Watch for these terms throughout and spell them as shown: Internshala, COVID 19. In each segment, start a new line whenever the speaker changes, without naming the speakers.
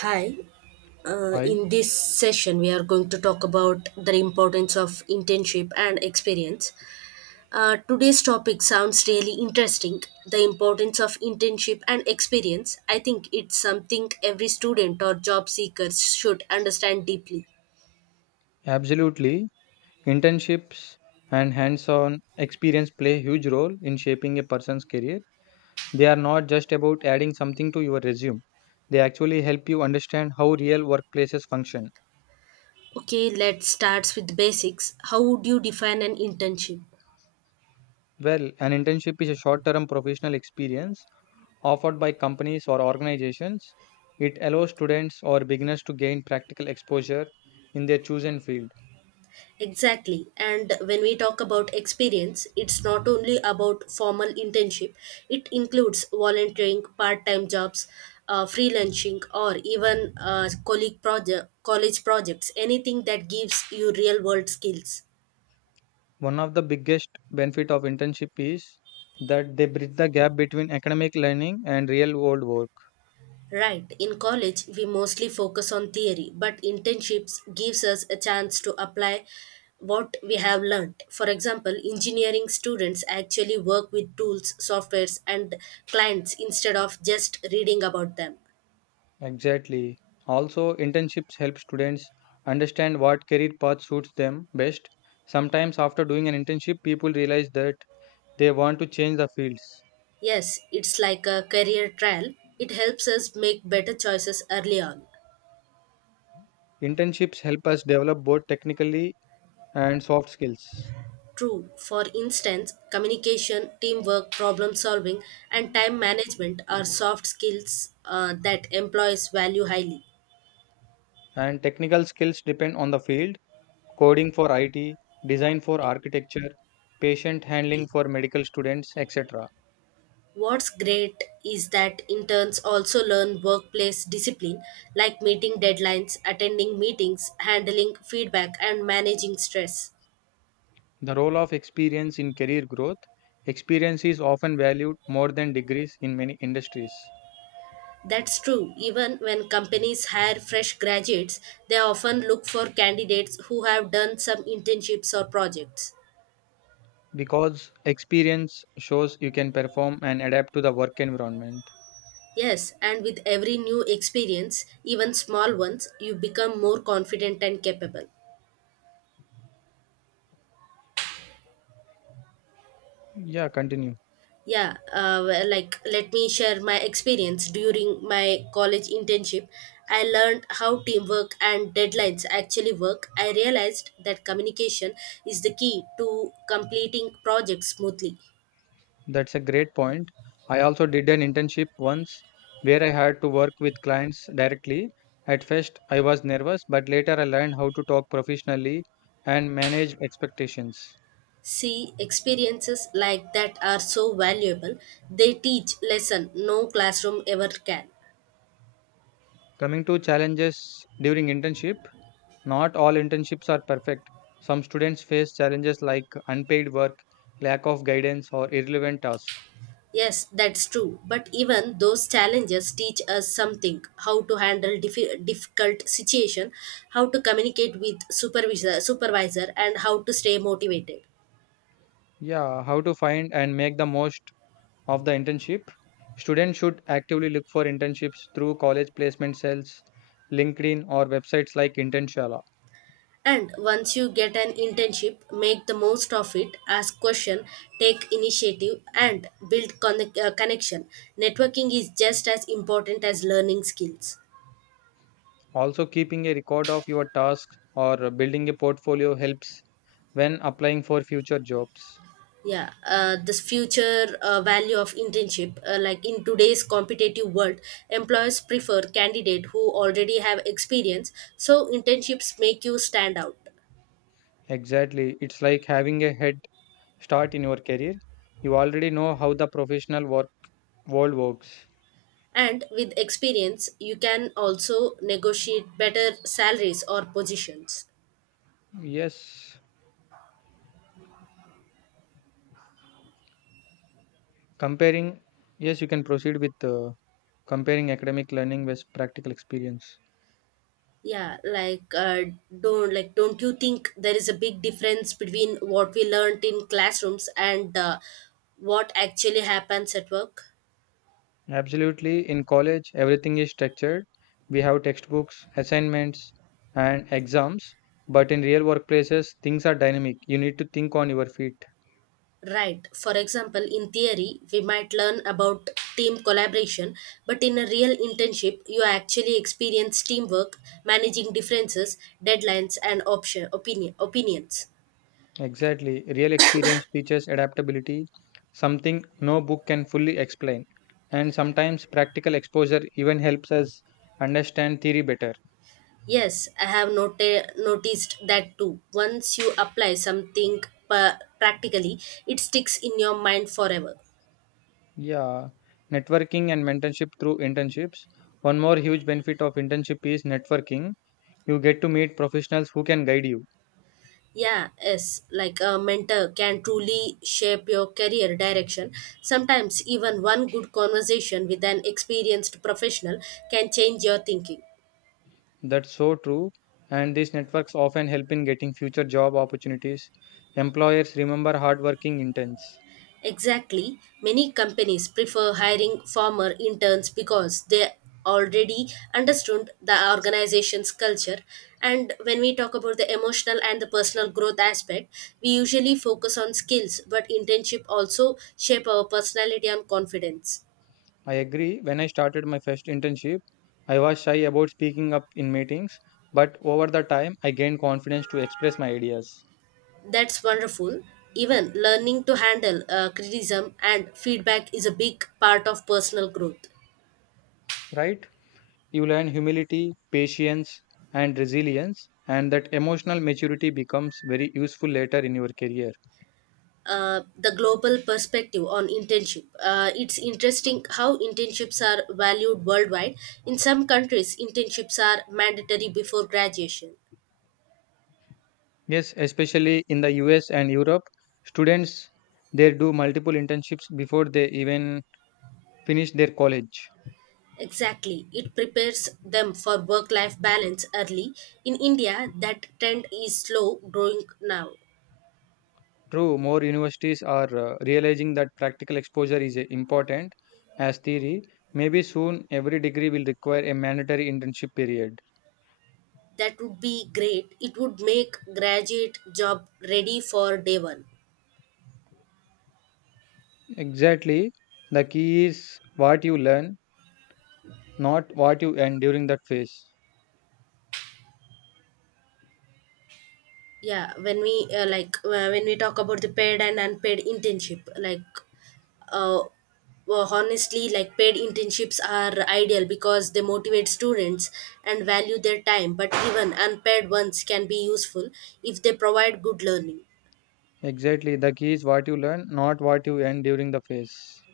Hi,
I
in this session, we are going to talk about the importance of internship and experience. Today's topic sounds really interesting. The importance of internship and experience. I think it's something every student or job seeker should understand deeply.
Absolutely. Internships and hands on experience play a huge role in shaping a person's career. They are not just about adding something to your resume, they actually help you understand how real workplaces function.
Okay, let's start with basics. How would you define an internship?
Well, an internship is a short term professional experience offered by companies or organizations. It allows students or beginners to gain practical exposure in their chosen field.
Exactly. And when we talk about experience, it's not only about formal internship, it includes volunteering, part time jobs, freelancing, or even college projects, anything that gives you real world skills.
One of the biggest benefit of internship is that they bridge the gap between academic learning and real world work.
Right. In college, we mostly focus on theory, but internships gives us a chance to apply what we have learned. For example, engineering students actually work with tools, softwares, and clients instead of just reading about them.
Exactly. Also, internships help students understand what career path suits them best. Sometimes, after doing an internship, people realize that they want to change the fields.
Yes, it's like a career trial. It helps us make better choices early on.
Internships help us develop both technically and soft skills.
True. For instance, communication, teamwork, problem solving, and time management are soft skills that employees value highly.
And technical skills depend on the field, coding for IT, design for architecture, patient handling for medical students, etc.
What's great is that interns also learn workplace discipline like meeting deadlines, attending meetings, handling feedback, and managing stress.
The role of experience in career growth. Experience is often valued more than degrees in many industries
That's true. Even when companies hire fresh graduates, they often look for candidates who have done some internships or projects.
because experience shows you can perform and adapt to the work environment.
Yes, and with every new experience, even small ones, you become more confident and capable.
Yeah, continue.
Well, let me share my experience during my college internship. I learned how teamwork and deadlines actually work. I realized that communication is the key to completing projects smoothly.
That's a great point. I also did an internship once where I had to work with clients directly. At first, I was nervous, but later I learned how to talk professionally and manage expectations.
See, experiences like that are so valuable. They teach lesson no classroom ever can.
Coming to challenges during internship, not all internships are perfect. Some students face challenges like unpaid work, lack of guidance, or irrelevant tasks.
Yes, that's true. But even those challenges teach us something: how to handle difficult situation, how to communicate with supervisor, and how to stay motivated.
Yeah, how to find and make the most of the internship? Students should actively look for internships through college placement cells, LinkedIn, or websites like Internshala.
And once you get an internship, make the most of it. Ask question, take initiative, and build connection. Networking is just as important as learning skills.
Also, keeping a record of your tasks or building a portfolio helps when applying for future jobs.
Yeah this future value of internship, like in today's competitive world, employers prefer candidate who already have experience, so internships make you stand out.
Exactly. It's like having a head start in your career. You already know how the professional world works.
And with experience you can also negotiate better salaries or positions.
Yes, comparing. Yes, you can proceed with comparing academic learning with practical experience.
yeah like uh, don't you think there is a big difference between what we learned in classrooms and what actually happens at work?
Absolutely, in college, everything is structured. We have textbooks, assignments, and exams. But in real workplaces, things are dynamic. You need to think on your feet.
Right. For example, in theory, we might learn about team collaboration, but in a real internship, you actually experience teamwork, managing differences, deadlines, and option opinion opinions.
Exactly. Real experience teaches adaptability, something no book can fully explain. And sometimes practical exposure even helps us understand theory better.
Yes, I have noticed that too. Once you apply something practically, it sticks in your mind forever.
Yeah, networking and mentorship through internships. One more huge benefit of internship is networking. You get to meet professionals who can guide you.
Yeah, yes, like a mentor can truly shape your career direction. Sometimes, even one good conversation with an experienced professional can change your thinking.
That's so true. And these networks often help in getting future job opportunities. Employers remember hardworking interns.
Exactly, many companies prefer hiring former interns because they already understood the organization's culture. And when we talk about the emotional and the personal growth aspect, we usually focus on skills, but internship also shape our personality and confidence.
I agree. When I started my first internship, I was shy about speaking up in meetings, but over the time, I gained confidence to express my ideas.
That's wonderful. Even learning to handle criticism and feedback is a big part of personal growth.
Right? You learn humility, patience, and resilience, and that emotional maturity becomes very useful later in your career.
The global perspective on internship. It's interesting how internships are valued worldwide. In some countries, internships are mandatory before graduation.
Yes, especially in the US and Europe, students they do multiple internships before they even finish their college.
Exactly. It prepares them for work life balance early. In India, that trend is slow growing now.
True, more universities are realizing that practical exposure is important as theory. Maybe soon every degree will require a mandatory internship period.
That would be great. It would make graduate job ready for day one.
Exactly, the key is what you learn, not what you earn during that phase.
When we talk about the paid and unpaid internship, uh, honestly, paid internships are ideal because they motivate students and value their time, but even unpaid ones can be useful if they provide good learning.
Exactly. The key is what you learn, not what you end during the phase.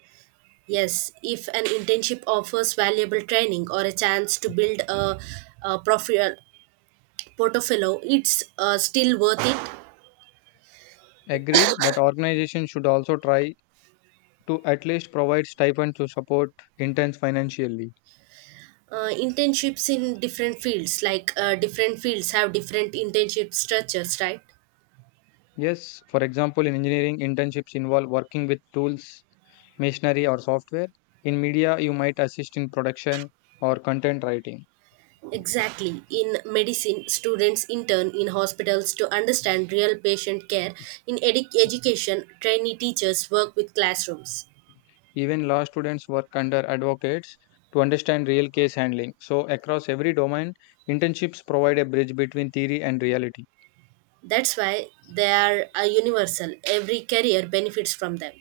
Yes, if an internship offers valuable training or a chance to build a portfolio, it's still worth it.
Agreed, but organizations should also try to at least provide stipend to support interns financially.
Internships in different fields, different fields have different internship structures, right?
Yes, for example, in engineering, internships involve working with tools, machinery, or software. In media, you might assist in production or content writing.
Exactly, in medicine students intern in hospitals to understand real patient care. In education, trainee teachers work with classrooms.
Even law students work under advocates to understand real case handling. So, across every domain, internships provide a bridge between theory and reality.
That's why they are universal. Every career benefits from them.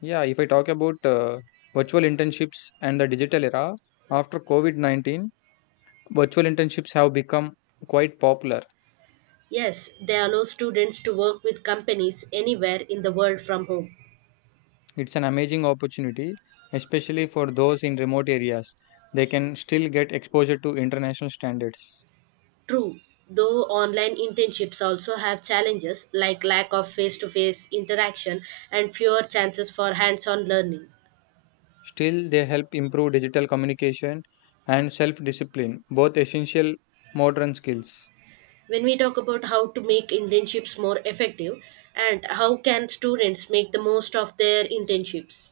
Yeah, if I talk about virtual internships and the digital era, after COVID 19, virtual internships have become quite popular.
Yes, they allow students to work with companies anywhere in the world from home.
It's an amazing opportunity, especially for those in remote areas. They can still get exposure to international standards.
True, though online internships also have challenges like lack of face to face interaction and fewer chances for hands on learning.
Still, they help improve digital communication and self discipline, both essential modern skills.
When we talk about how to make internships more effective and how can students make the most of their internships?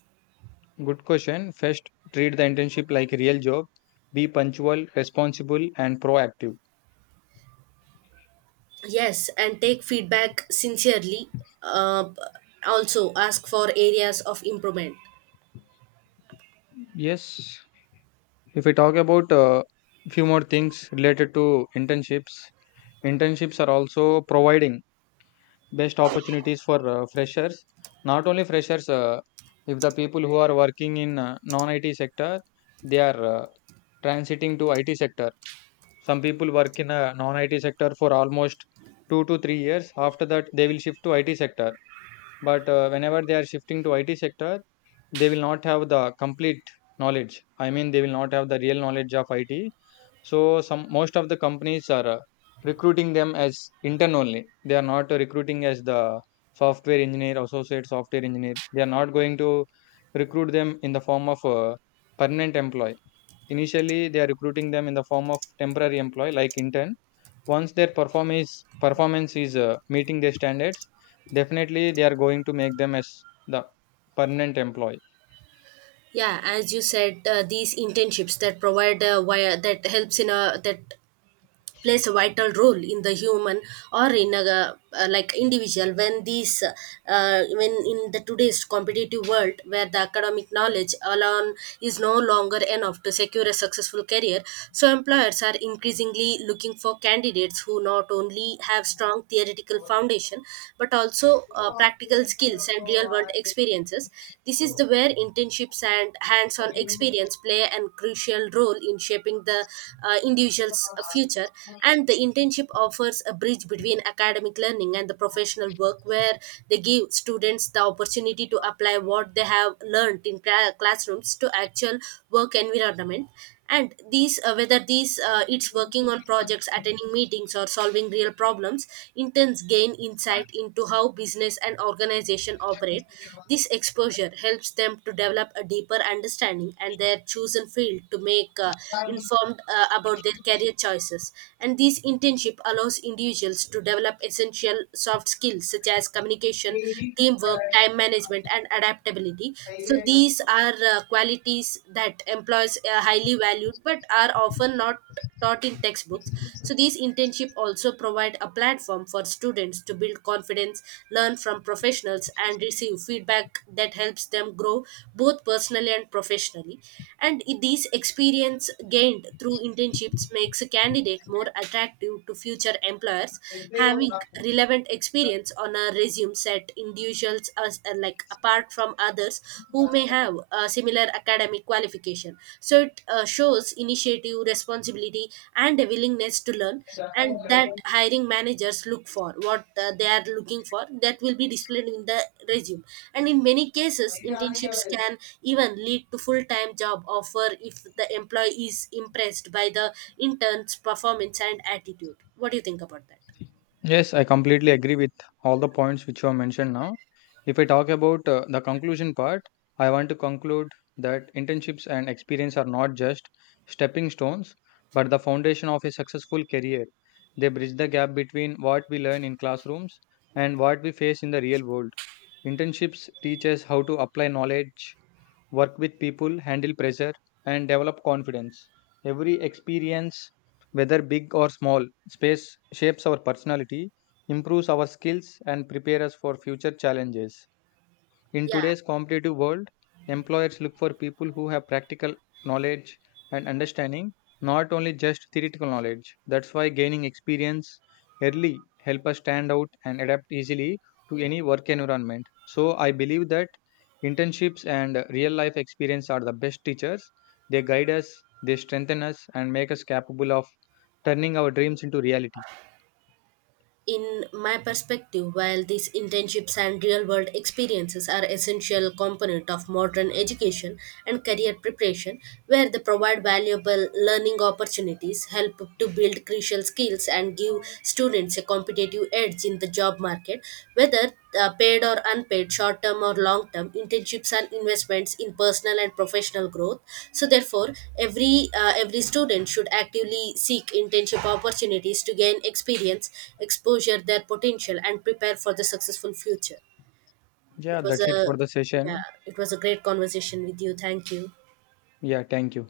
Good question. First, treat the internship like a real job. Be punctual, responsible, and proactive.
Yes, and take feedback sincerely. Uh, also, ask for areas of improvement.
Yes, if we talk about a few more things related to internships, internships are also providing best opportunities for freshers. Not only freshers, if the people who are working in non-IT sector, they are transiting to IT sector. Some people work in a non-IT sector for almost 2 to 3 years. After that, they will shift to IT sector. But whenever they are shifting to IT sector, they will not have the complete knowledge. I mean, they will not have the real knowledge of it. So some most of the companies are recruiting them as intern only. They are not recruiting as the software engineer, associate software engineer. They are not going to recruit them in the form of a permanent employee. Initially they are recruiting them in the form of temporary employee like intern. Once their performance is meeting their standards, definitely they are going to make them as the permanent employee.
Yeah, as you said, these internships that provide via that helps in a that plays a vital role in the human or in a individual, when these when in the today's competitive world where the academic knowledge alone is no longer enough to secure a successful career, so employers are increasingly looking for candidates who not only have strong theoretical foundation but also practical skills and real world experiences. This is the where internships and hands-on experience play a crucial role in shaping the individual's future. And the internship offers a bridge between academic learning and the professional work, where they give students the opportunity to apply what they have learned in classrooms to actual work environment. And these whether these it's working on projects, attending meetings, or solving real problems. Interns gain insight into how business and organization operate. This exposure helps them to develop a deeper understanding and their chosen field to make informed about their career choices. And this internship allows individuals to develop essential soft skills such as communication, teamwork, time management, and adaptability. So these are qualities that employees highly valued but are often not taught in textbooks. So these internship also provide a platform for students to build confidence, learn from professionals and receive feedback that helps them grow both personally and professionally. And these experience gained through internships makes a candidate more attractive to future employers. Having relevant experience on a resume set individuals as apart from others who may have a similar academic qualification. So it shows initiative, responsibility, and a willingness to learn, and that hiring managers look for what they are looking for that will be displayed in the resume. And in many cases, internships can even lead to full time job offer if the employee is impressed by the intern's performance and attitude. What do you think about that?
Yes, I completely agree with all the points which you have mentioned now. If I talk about the conclusion part, I want to conclude that internships and experience are not just stepping stones, but the foundation of a successful career. They bridge the gap between what we learn in classrooms and what we face in the real world. Internships teach us how to apply knowledge, work with people, handle pressure, and develop confidence. Every experience, whether big or small, space shapes our personality, improves our skills, and prepares us for future challenges. In
Yeah.
today's competitive world, employers look for people who have practical knowledge and understanding, not only just theoretical knowledge. That's why gaining experience early help us stand out and adapt easily to any work environment. So I believe that internships and real life experience are the best teachers. They guide us, they strengthen us and make us capable of turning our dreams into reality.
In my perspective, while these internships and real world experiences are essential component of modern education and career preparation, where they provide valuable learning opportunities, help to build crucial skills, and give students a competitive edge in the job market, whether paid or unpaid, short term or long term, internships and investments in personal and professional growth. So therefore, every student should actively seek internship opportunities to gain experience, exposure their potential, and prepare for the successful future.
Yeah,
It was
that's it
a
for the
yeah,
session.
it was a great conversation with you. Thank you.
Yeah, thank you.